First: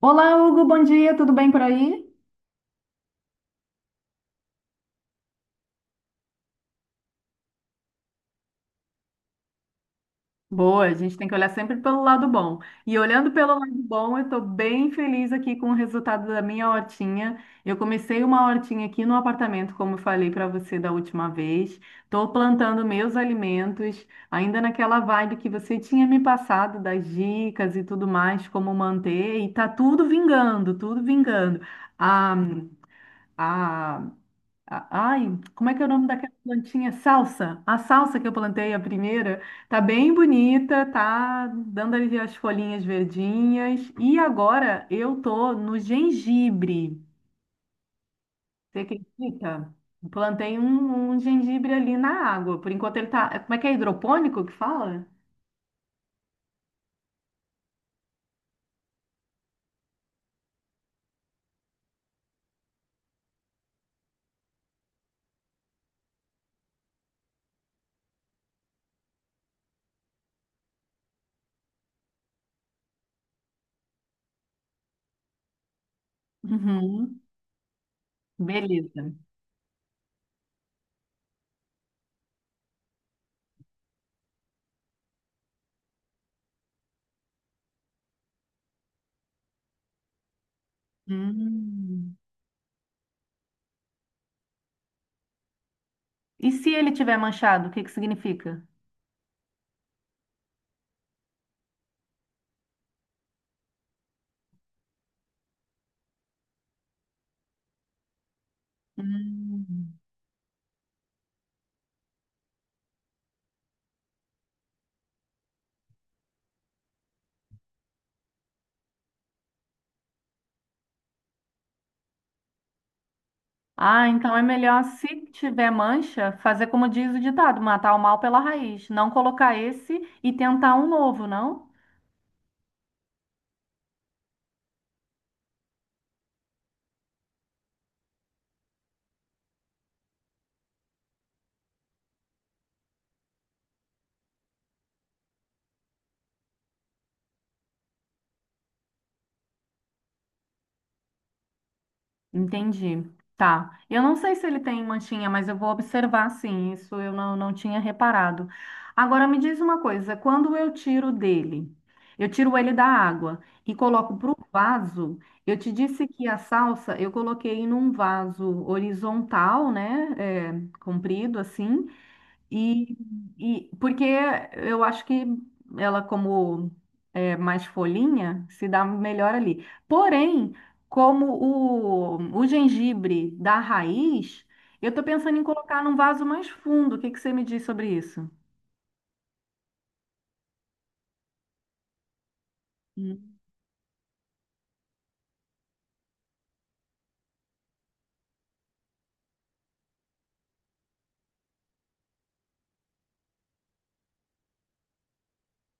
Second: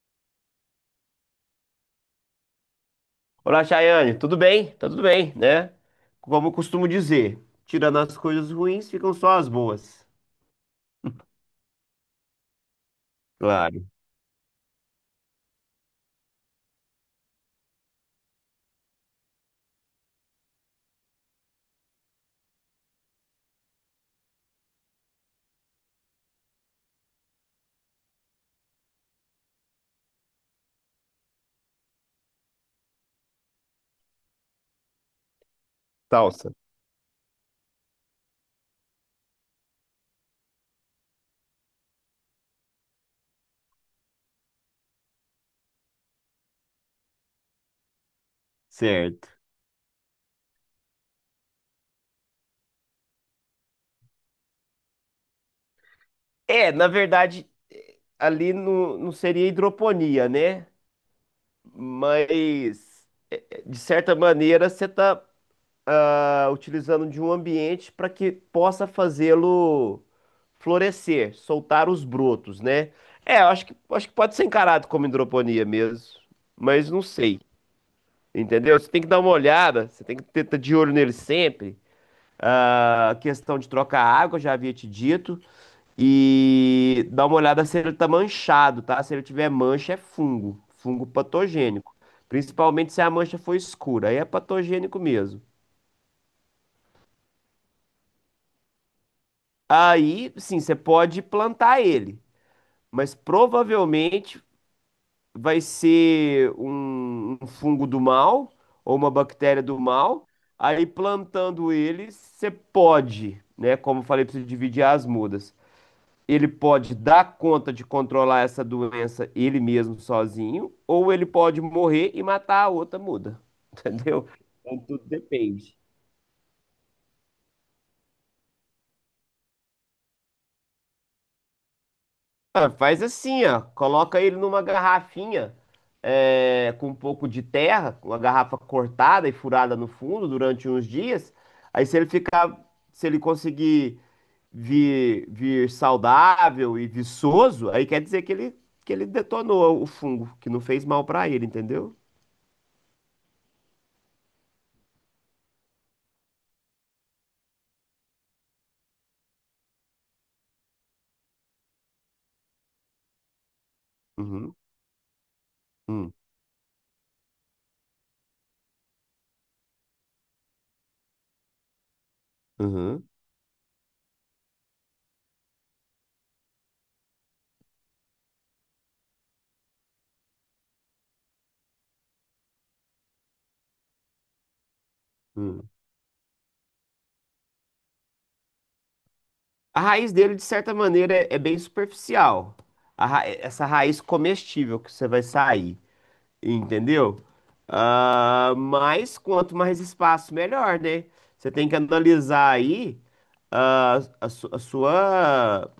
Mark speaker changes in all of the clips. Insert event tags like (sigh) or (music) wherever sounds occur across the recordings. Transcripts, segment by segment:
Speaker 1: Olá, Hugo, bom dia, tudo bem por aí?
Speaker 2: Olá, Chayane, tudo bem? Tá tudo bem, né? Como eu costumo dizer, tirando as coisas ruins, ficam só as boas.
Speaker 1: Boa, a gente tem que olhar sempre pelo lado bom. E olhando pelo lado
Speaker 2: Claro,
Speaker 1: bom, eu estou bem feliz aqui com o resultado da minha hortinha. Eu comecei uma hortinha aqui no apartamento, como eu falei para você da última vez. Estou plantando meus alimentos, ainda naquela vibe que você tinha me passado das dicas e tudo mais, como manter. E tá tudo vingando, tudo vingando. A, a a- Ai, como é que é o nome daquela
Speaker 2: salsa.
Speaker 1: plantinha? Salsa. A salsa que eu plantei, a primeira, tá bem bonita, tá dando ali as folhinhas verdinhas. E agora eu tô no gengibre. Você
Speaker 2: Certo.
Speaker 1: acredita? Plantei um gengibre ali na água. Por enquanto ele tá. Como é que é hidropônico que fala?
Speaker 2: É, na verdade, ali não, não seria hidroponia, né? Mas, de certa maneira, você está utilizando de um ambiente para que possa fazê-lo florescer, soltar os brotos, né? É, eu acho que pode ser encarado como hidroponia mesmo, mas não
Speaker 1: Uhum.
Speaker 2: sei. Entendeu? Você tem
Speaker 1: Beleza.
Speaker 2: que dar uma olhada, você tem que ter tá de olho nele sempre. A questão de trocar água, já havia te dito. E dar uma olhada se ele tá manchado, tá? Se ele tiver mancha, é fungo, fungo patogênico.
Speaker 1: Hum.
Speaker 2: Principalmente se a mancha for escura, aí é patogênico mesmo.
Speaker 1: E se ele tiver manchado, o que que significa?
Speaker 2: Aí, sim, você pode plantar ele, mas provavelmente vai ser um fungo do mal ou uma bactéria do
Speaker 1: Hum.
Speaker 2: mal. Aí plantando ele, você pode, né? Como eu falei, precisa dividir as mudas. Ele pode dar conta de controlar essa doença ele mesmo sozinho, ou ele pode morrer e matar a outra muda, (laughs)
Speaker 1: Ah,
Speaker 2: entendeu?
Speaker 1: então é
Speaker 2: Então
Speaker 1: melhor,
Speaker 2: tudo
Speaker 1: se tiver
Speaker 2: depende.
Speaker 1: mancha, fazer como diz o ditado, matar o mal pela raiz. Não colocar esse e tentar um novo, não?
Speaker 2: Ah, faz assim, ó. Coloca ele numa garrafinha com um pouco de terra, uma garrafa cortada e furada no fundo durante uns dias. Aí se ele ficar, se ele conseguir vir saudável e viçoso, aí quer dizer que ele detonou o fungo, que não fez mal pra ele, entendeu?
Speaker 1: Entendi. Tá. Eu não sei se ele tem manchinha, mas eu vou observar sim. Isso eu não tinha reparado. Agora me diz uma coisa: quando eu tiro dele, eu tiro ele da água e coloco para o
Speaker 2: Uhum,
Speaker 1: vaso. Eu te disse
Speaker 2: uhum,
Speaker 1: que a salsa eu coloquei num vaso horizontal, né? É, comprido assim. E,
Speaker 2: uhum,
Speaker 1: e porque eu acho que ela, como é mais folhinha, se dá melhor ali. Porém, como o gengibre da raiz, eu tô pensando em
Speaker 2: uhum.
Speaker 1: colocar num vaso mais fundo. O que que você me diz sobre isso?
Speaker 2: A raiz dele, de certa maneira, é bem superficial. A ra-
Speaker 1: Hum.
Speaker 2: essa raiz comestível que você vai sair. Entendeu? Ah, mas quanto mais espaço, melhor, né? Você tem que analisar aí a sua,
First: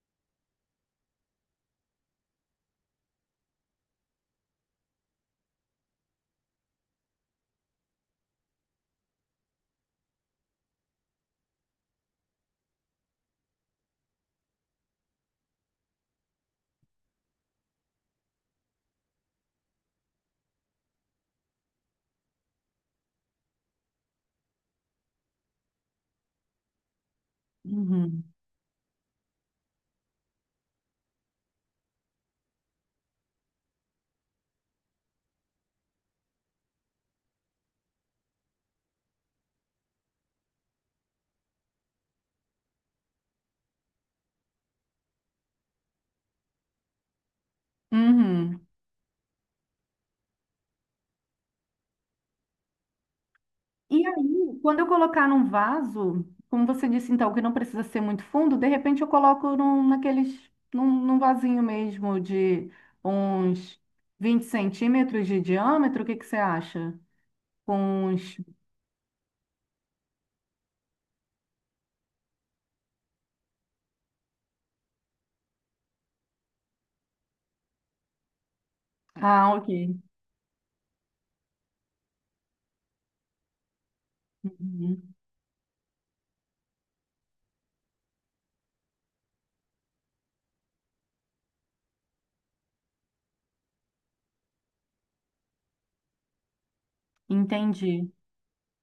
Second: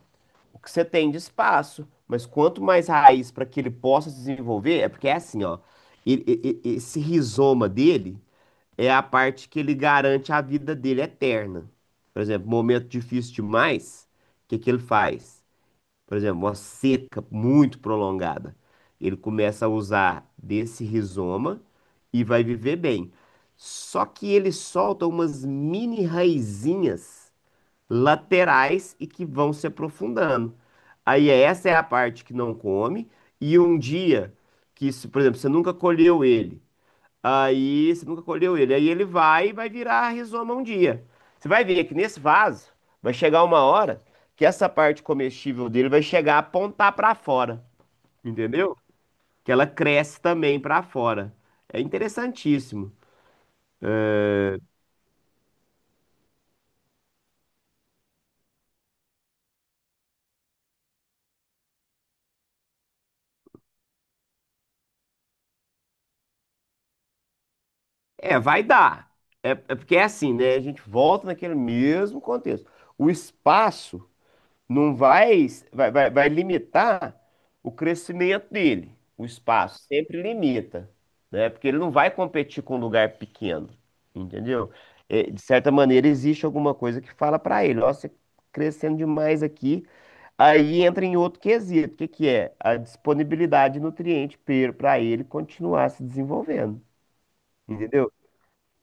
Speaker 2: o que você tem de espaço. Mas quanto mais raiz para que ele possa se desenvolver, é porque é assim, ó. Esse rizoma dele é a parte que ele garante a vida dele eterna. Por exemplo, momento difícil demais, o que que ele faz? Por exemplo, uma seca muito prolongada, ele começa a usar desse rizoma e vai viver bem. Só que ele solta umas mini raizinhas
Speaker 1: Uhum.
Speaker 2: laterais e que vão se aprofundando. Aí essa é a parte que não come. E um dia que, se, por exemplo, você nunca colheu ele, aí você nunca colheu ele. Aí ele vai e vai virar rizoma um dia. Você vai ver que nesse vaso vai chegar uma hora que essa parte comestível dele vai chegar a apontar para fora,
Speaker 1: Uhum.
Speaker 2: entendeu? Que ela cresce também para fora. É interessantíssimo.
Speaker 1: E aí, quando eu colocar num vaso, como você disse então, que não precisa ser muito fundo, de repente eu coloco num vasinho mesmo de uns 20 centímetros de diâmetro, o que que você acha? Com uns...
Speaker 2: É, vai dar. É porque é assim, né? A gente volta naquele mesmo contexto. O espaço não vai limitar o crescimento dele. O
Speaker 1: Ah, ok.
Speaker 2: espaço sempre limita, né? Porque ele não vai competir com um lugar pequeno, entendeu?
Speaker 1: Uhum.
Speaker 2: De certa maneira, existe alguma coisa que fala para ele, ó, você crescendo demais aqui, aí entra em outro quesito, que é? A disponibilidade de nutriente para ele continuar se desenvolvendo,
Speaker 1: Entendi.
Speaker 2: entendeu?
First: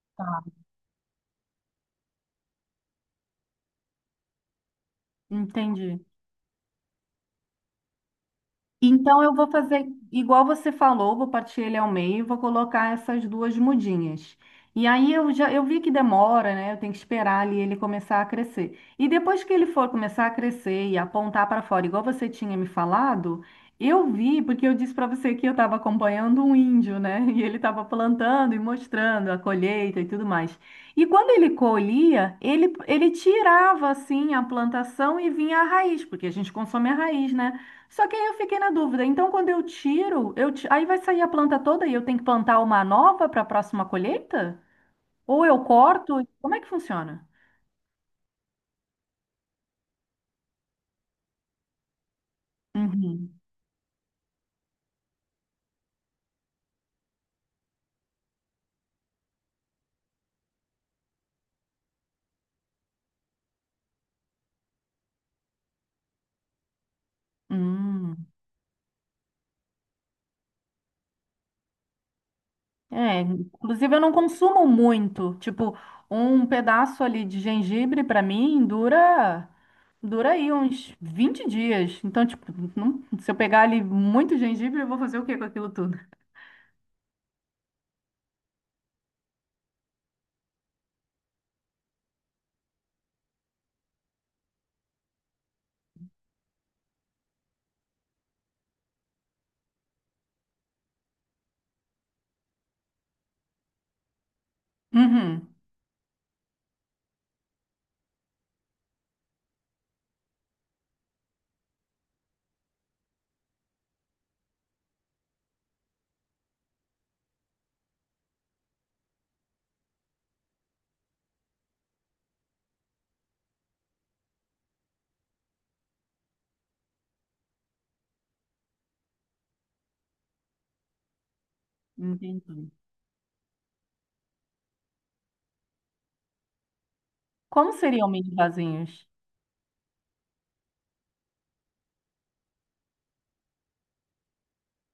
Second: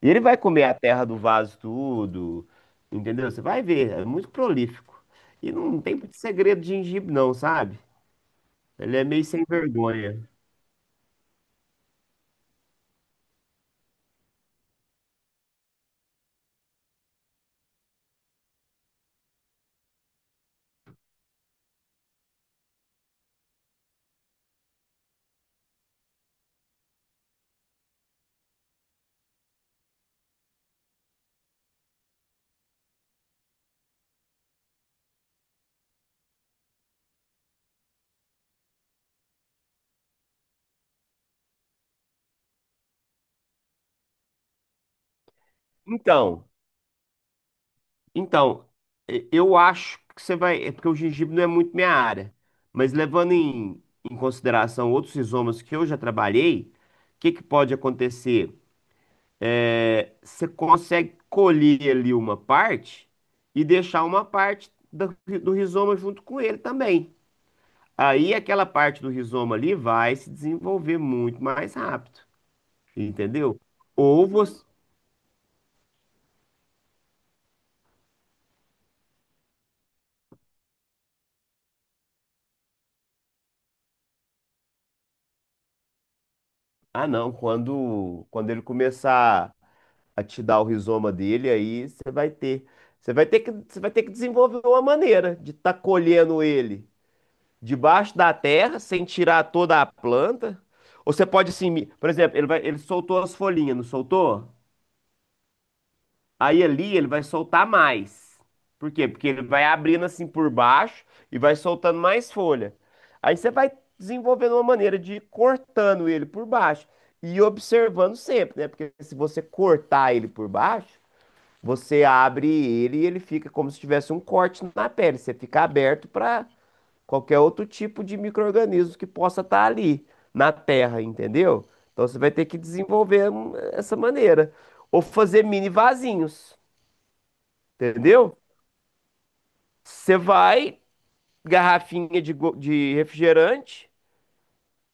Speaker 2: E ele
Speaker 1: Tá.
Speaker 2: vai comer a terra do vaso tudo, entendeu? Você vai ver, é muito prolífico. E não tem
Speaker 1: Entendi.
Speaker 2: muito segredo de gengibre não, sabe? Ele é
Speaker 1: Então
Speaker 2: meio
Speaker 1: eu
Speaker 2: sem
Speaker 1: vou fazer
Speaker 2: vergonha.
Speaker 1: igual você falou, vou partir ele ao meio, e vou colocar essas duas mudinhas. E aí eu já eu vi que demora, né? Eu tenho que esperar ali ele começar a crescer. E depois que ele for começar a crescer e apontar para fora, igual você tinha me falado, eu vi porque eu disse para você que eu estava acompanhando um índio, né? (laughs) E ele estava plantando e mostrando a colheita e tudo mais. E quando ele colhia, ele tirava assim a plantação e vinha a raiz, porque a gente consome a raiz, né? Só que aí eu fiquei na dúvida. Então, quando eu tiro, aí vai sair a planta toda e eu tenho que plantar uma nova para a próxima colheita? Ou eu corto?
Speaker 2: Então,
Speaker 1: Como é que funciona?
Speaker 2: então, eu acho que você vai, é porque o gengibre não é muito minha área, mas levando
Speaker 1: Uhum.
Speaker 2: em consideração outros rizomas que eu já trabalhei, o que que pode acontecer? É, você consegue colher ali uma parte e deixar uma parte do rizoma junto com ele também.
Speaker 1: Hum.
Speaker 2: Aí aquela parte do rizoma ali vai se desenvolver muito mais rápido,
Speaker 1: É,
Speaker 2: entendeu?
Speaker 1: inclusive eu não
Speaker 2: Ou você.
Speaker 1: consumo muito. Tipo, um pedaço ali de gengibre para mim dura aí uns 20 dias. Então, tipo, não- se eu pegar ali muito gengibre, eu vou fazer o quê com aquilo tudo?
Speaker 2: Ah, não, quando ele começar a te dar o rizoma dele, aí você vai ter. Você vai ter que desenvolver uma maneira de estar colhendo ele debaixo da terra, sem tirar toda a planta. Ou você pode assim, por exemplo, ele soltou as folhinhas, não soltou?
Speaker 1: Uhum.
Speaker 2: Aí ali ele vai soltar mais. Por quê? Porque ele vai abrindo assim por baixo e vai soltando mais folha. Aí você vai desenvolvendo uma maneira de ir cortando ele por baixo e observando sempre, né? Porque se você cortar ele por baixo, você abre ele e ele fica como se tivesse um corte na pele. Você fica aberto para qualquer outro tipo de micro-organismo que possa estar ali na terra, entendeu? Então você vai ter que
Speaker 1: Entendi.
Speaker 2: desenvolver essa maneira. Ou fazer mini vasinhos.
Speaker 1: Como seriam meus
Speaker 2: Entendeu?
Speaker 1: vasinhos?
Speaker 2: Você vai, garrafinha de, de refrigerante,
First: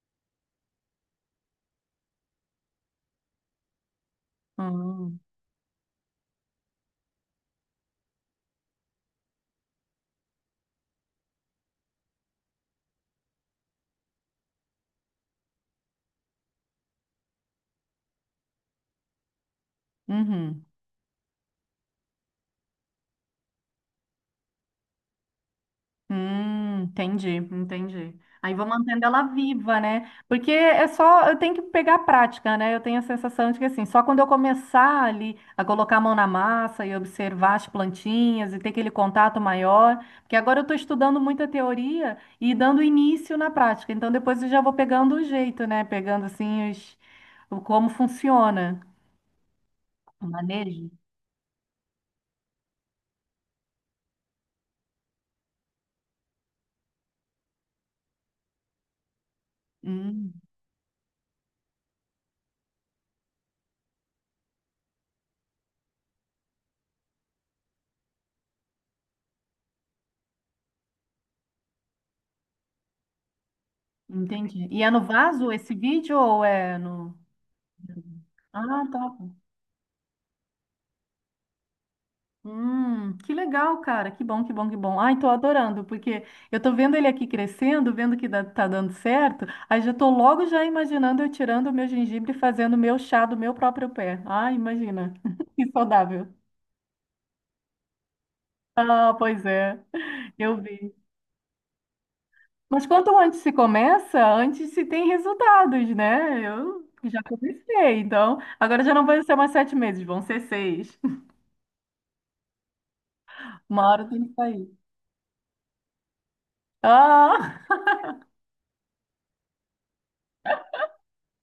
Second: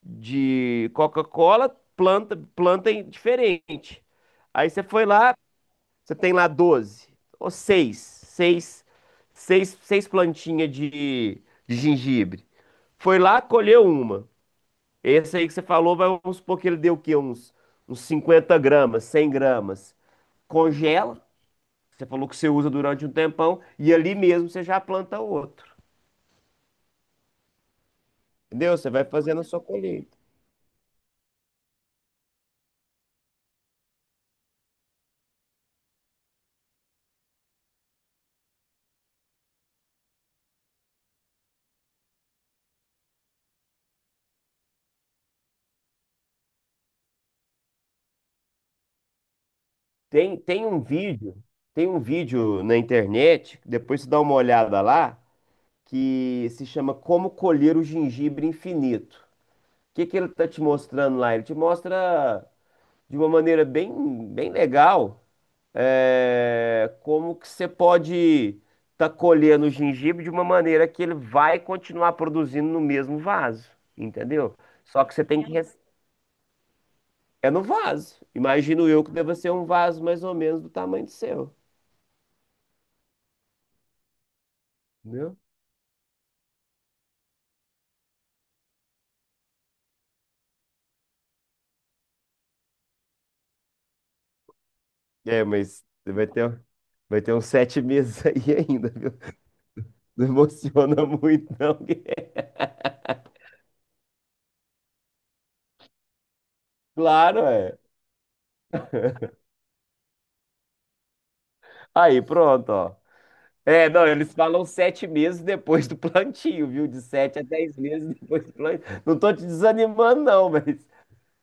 Speaker 2: de Coca-Cola, planta diferente. Aí você foi
Speaker 1: Hum.
Speaker 2: lá, você tem lá 12 ou seis plantinhas de, gengibre. Foi lá, colheu uma. Esse aí que você falou, vamos supor que ele deu o quê? Uns 50 gramas, 100 gramas.
Speaker 1: Uhum.
Speaker 2: Congela, você falou que você usa durante um tempão, e ali mesmo você já planta outro.
Speaker 1: Entendi, entendi. Aí vou
Speaker 2: Entendeu? Você
Speaker 1: mantendo
Speaker 2: vai
Speaker 1: ela
Speaker 2: fazendo a sua
Speaker 1: viva, né?
Speaker 2: colheita.
Speaker 1: Porque é só, eu tenho que pegar a prática, né? Eu tenho a sensação de que assim, só quando eu começar ali a colocar a mão na massa e observar as plantinhas e ter aquele contato maior, porque agora eu estou estudando muita teoria e dando início na prática. Então depois eu já vou pegando o jeito, né? Pegando assim os, o como funciona o
Speaker 2: Tem, tem um
Speaker 1: manejo.
Speaker 2: vídeo, tem um vídeo na internet, depois você dá uma olhada lá, que se chama Como Colher o Gengibre Infinito. O que que ele
Speaker 1: Hum,
Speaker 2: tá te mostrando lá? Ele te mostra de uma maneira bem, bem legal, como que você pode tá colhendo o gengibre de uma maneira que ele vai continuar produzindo no mesmo vaso, entendeu?
Speaker 1: entendi. E é no
Speaker 2: Só que você tem
Speaker 1: vaso
Speaker 2: que.
Speaker 1: esse vídeo ou é no...
Speaker 2: É no vaso.
Speaker 1: Ah,
Speaker 2: Imagino eu
Speaker 1: tá.
Speaker 2: que deva ser um vaso mais ou menos do tamanho do seu,
Speaker 1: Que legal, cara. Que bom, que bom, que bom. Ai, tô
Speaker 2: entendeu?
Speaker 1: adorando, porque eu tô vendo ele aqui crescendo, vendo que tá dando certo. Aí já tô logo já imaginando eu tirando o meu gengibre e fazendo o meu chá do meu próprio pé. Ai, imagina.
Speaker 2: É,
Speaker 1: (laughs) Que
Speaker 2: mas vai
Speaker 1: saudável.
Speaker 2: ter, um- vai ter uns 7 meses (laughs) aí ainda, viu?
Speaker 1: Ah, pois é.
Speaker 2: Não
Speaker 1: Eu vi.
Speaker 2: emociona muito, não. (laughs)
Speaker 1: Mas quanto antes se começa, antes se tem resultados, né? Eu já
Speaker 2: Claro, é.
Speaker 1: comecei, então agora já não vão ser mais sete meses, vão ser seis. (laughs)
Speaker 2: Aí, pronto, ó.
Speaker 1: Uma
Speaker 2: É,
Speaker 1: hora
Speaker 2: não,
Speaker 1: tem
Speaker 2: eles
Speaker 1: que
Speaker 2: falam
Speaker 1: sair.
Speaker 2: 7 meses depois do plantio, viu? De sete a
Speaker 1: Ah!
Speaker 2: dez meses depois do plantio. Não tô te desanimando, não, mas.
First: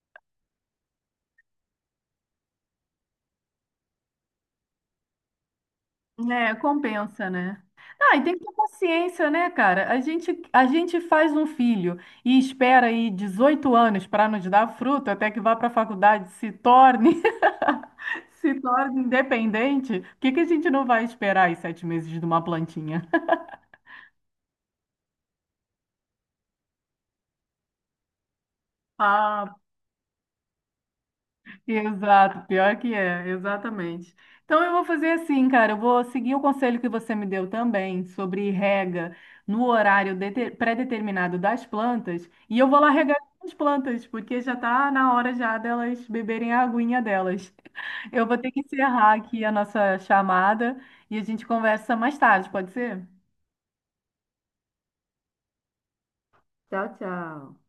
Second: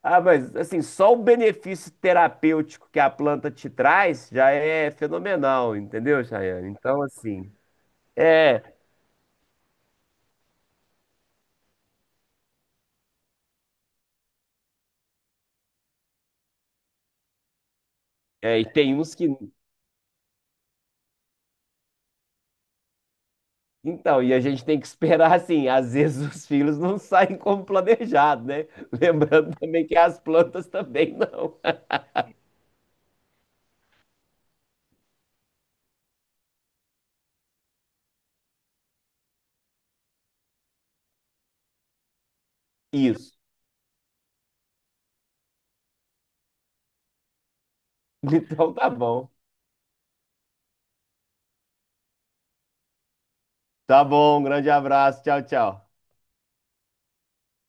Speaker 2: Ah, mas assim, só o benefício terapêutico que a planta te traz já é fenomenal, entendeu,
Speaker 1: É,
Speaker 2: Chayane? Então,
Speaker 1: compensa,
Speaker 2: assim.
Speaker 1: né? Ah, e tem que ter
Speaker 2: É,
Speaker 1: paciência, né, cara? A gente faz um filho e espera aí 18 anos para nos dar fruto até que vá para a faculdade, se torne, (laughs) se
Speaker 2: É, e tem
Speaker 1: torne
Speaker 2: uns que.
Speaker 1: independente. Por que que a gente não vai esperar aí sete meses de uma plantinha? (laughs)
Speaker 2: Então, e a gente tem que esperar assim, às vezes os filhos não saem como planejado, né? (laughs)
Speaker 1: Ah,
Speaker 2: Lembrando também que as plantas também não.
Speaker 1: exato, pior que é, exatamente. Então eu vou fazer assim, cara, eu vou seguir o conselho que você me deu também sobre rega no horário pré-determinado das plantas e eu vou lá regar
Speaker 2: Isso.
Speaker 1: as plantas, porque já tá na hora já delas beberem a aguinha delas. (laughs) Eu vou ter que
Speaker 2: Então tá
Speaker 1: encerrar
Speaker 2: bom.
Speaker 1: aqui a nossa chamada e a gente conversa mais tarde, pode ser?
Speaker 2: Tá bom, um grande abraço. Tchau, tchau.
Speaker 1: Tchau, tchau.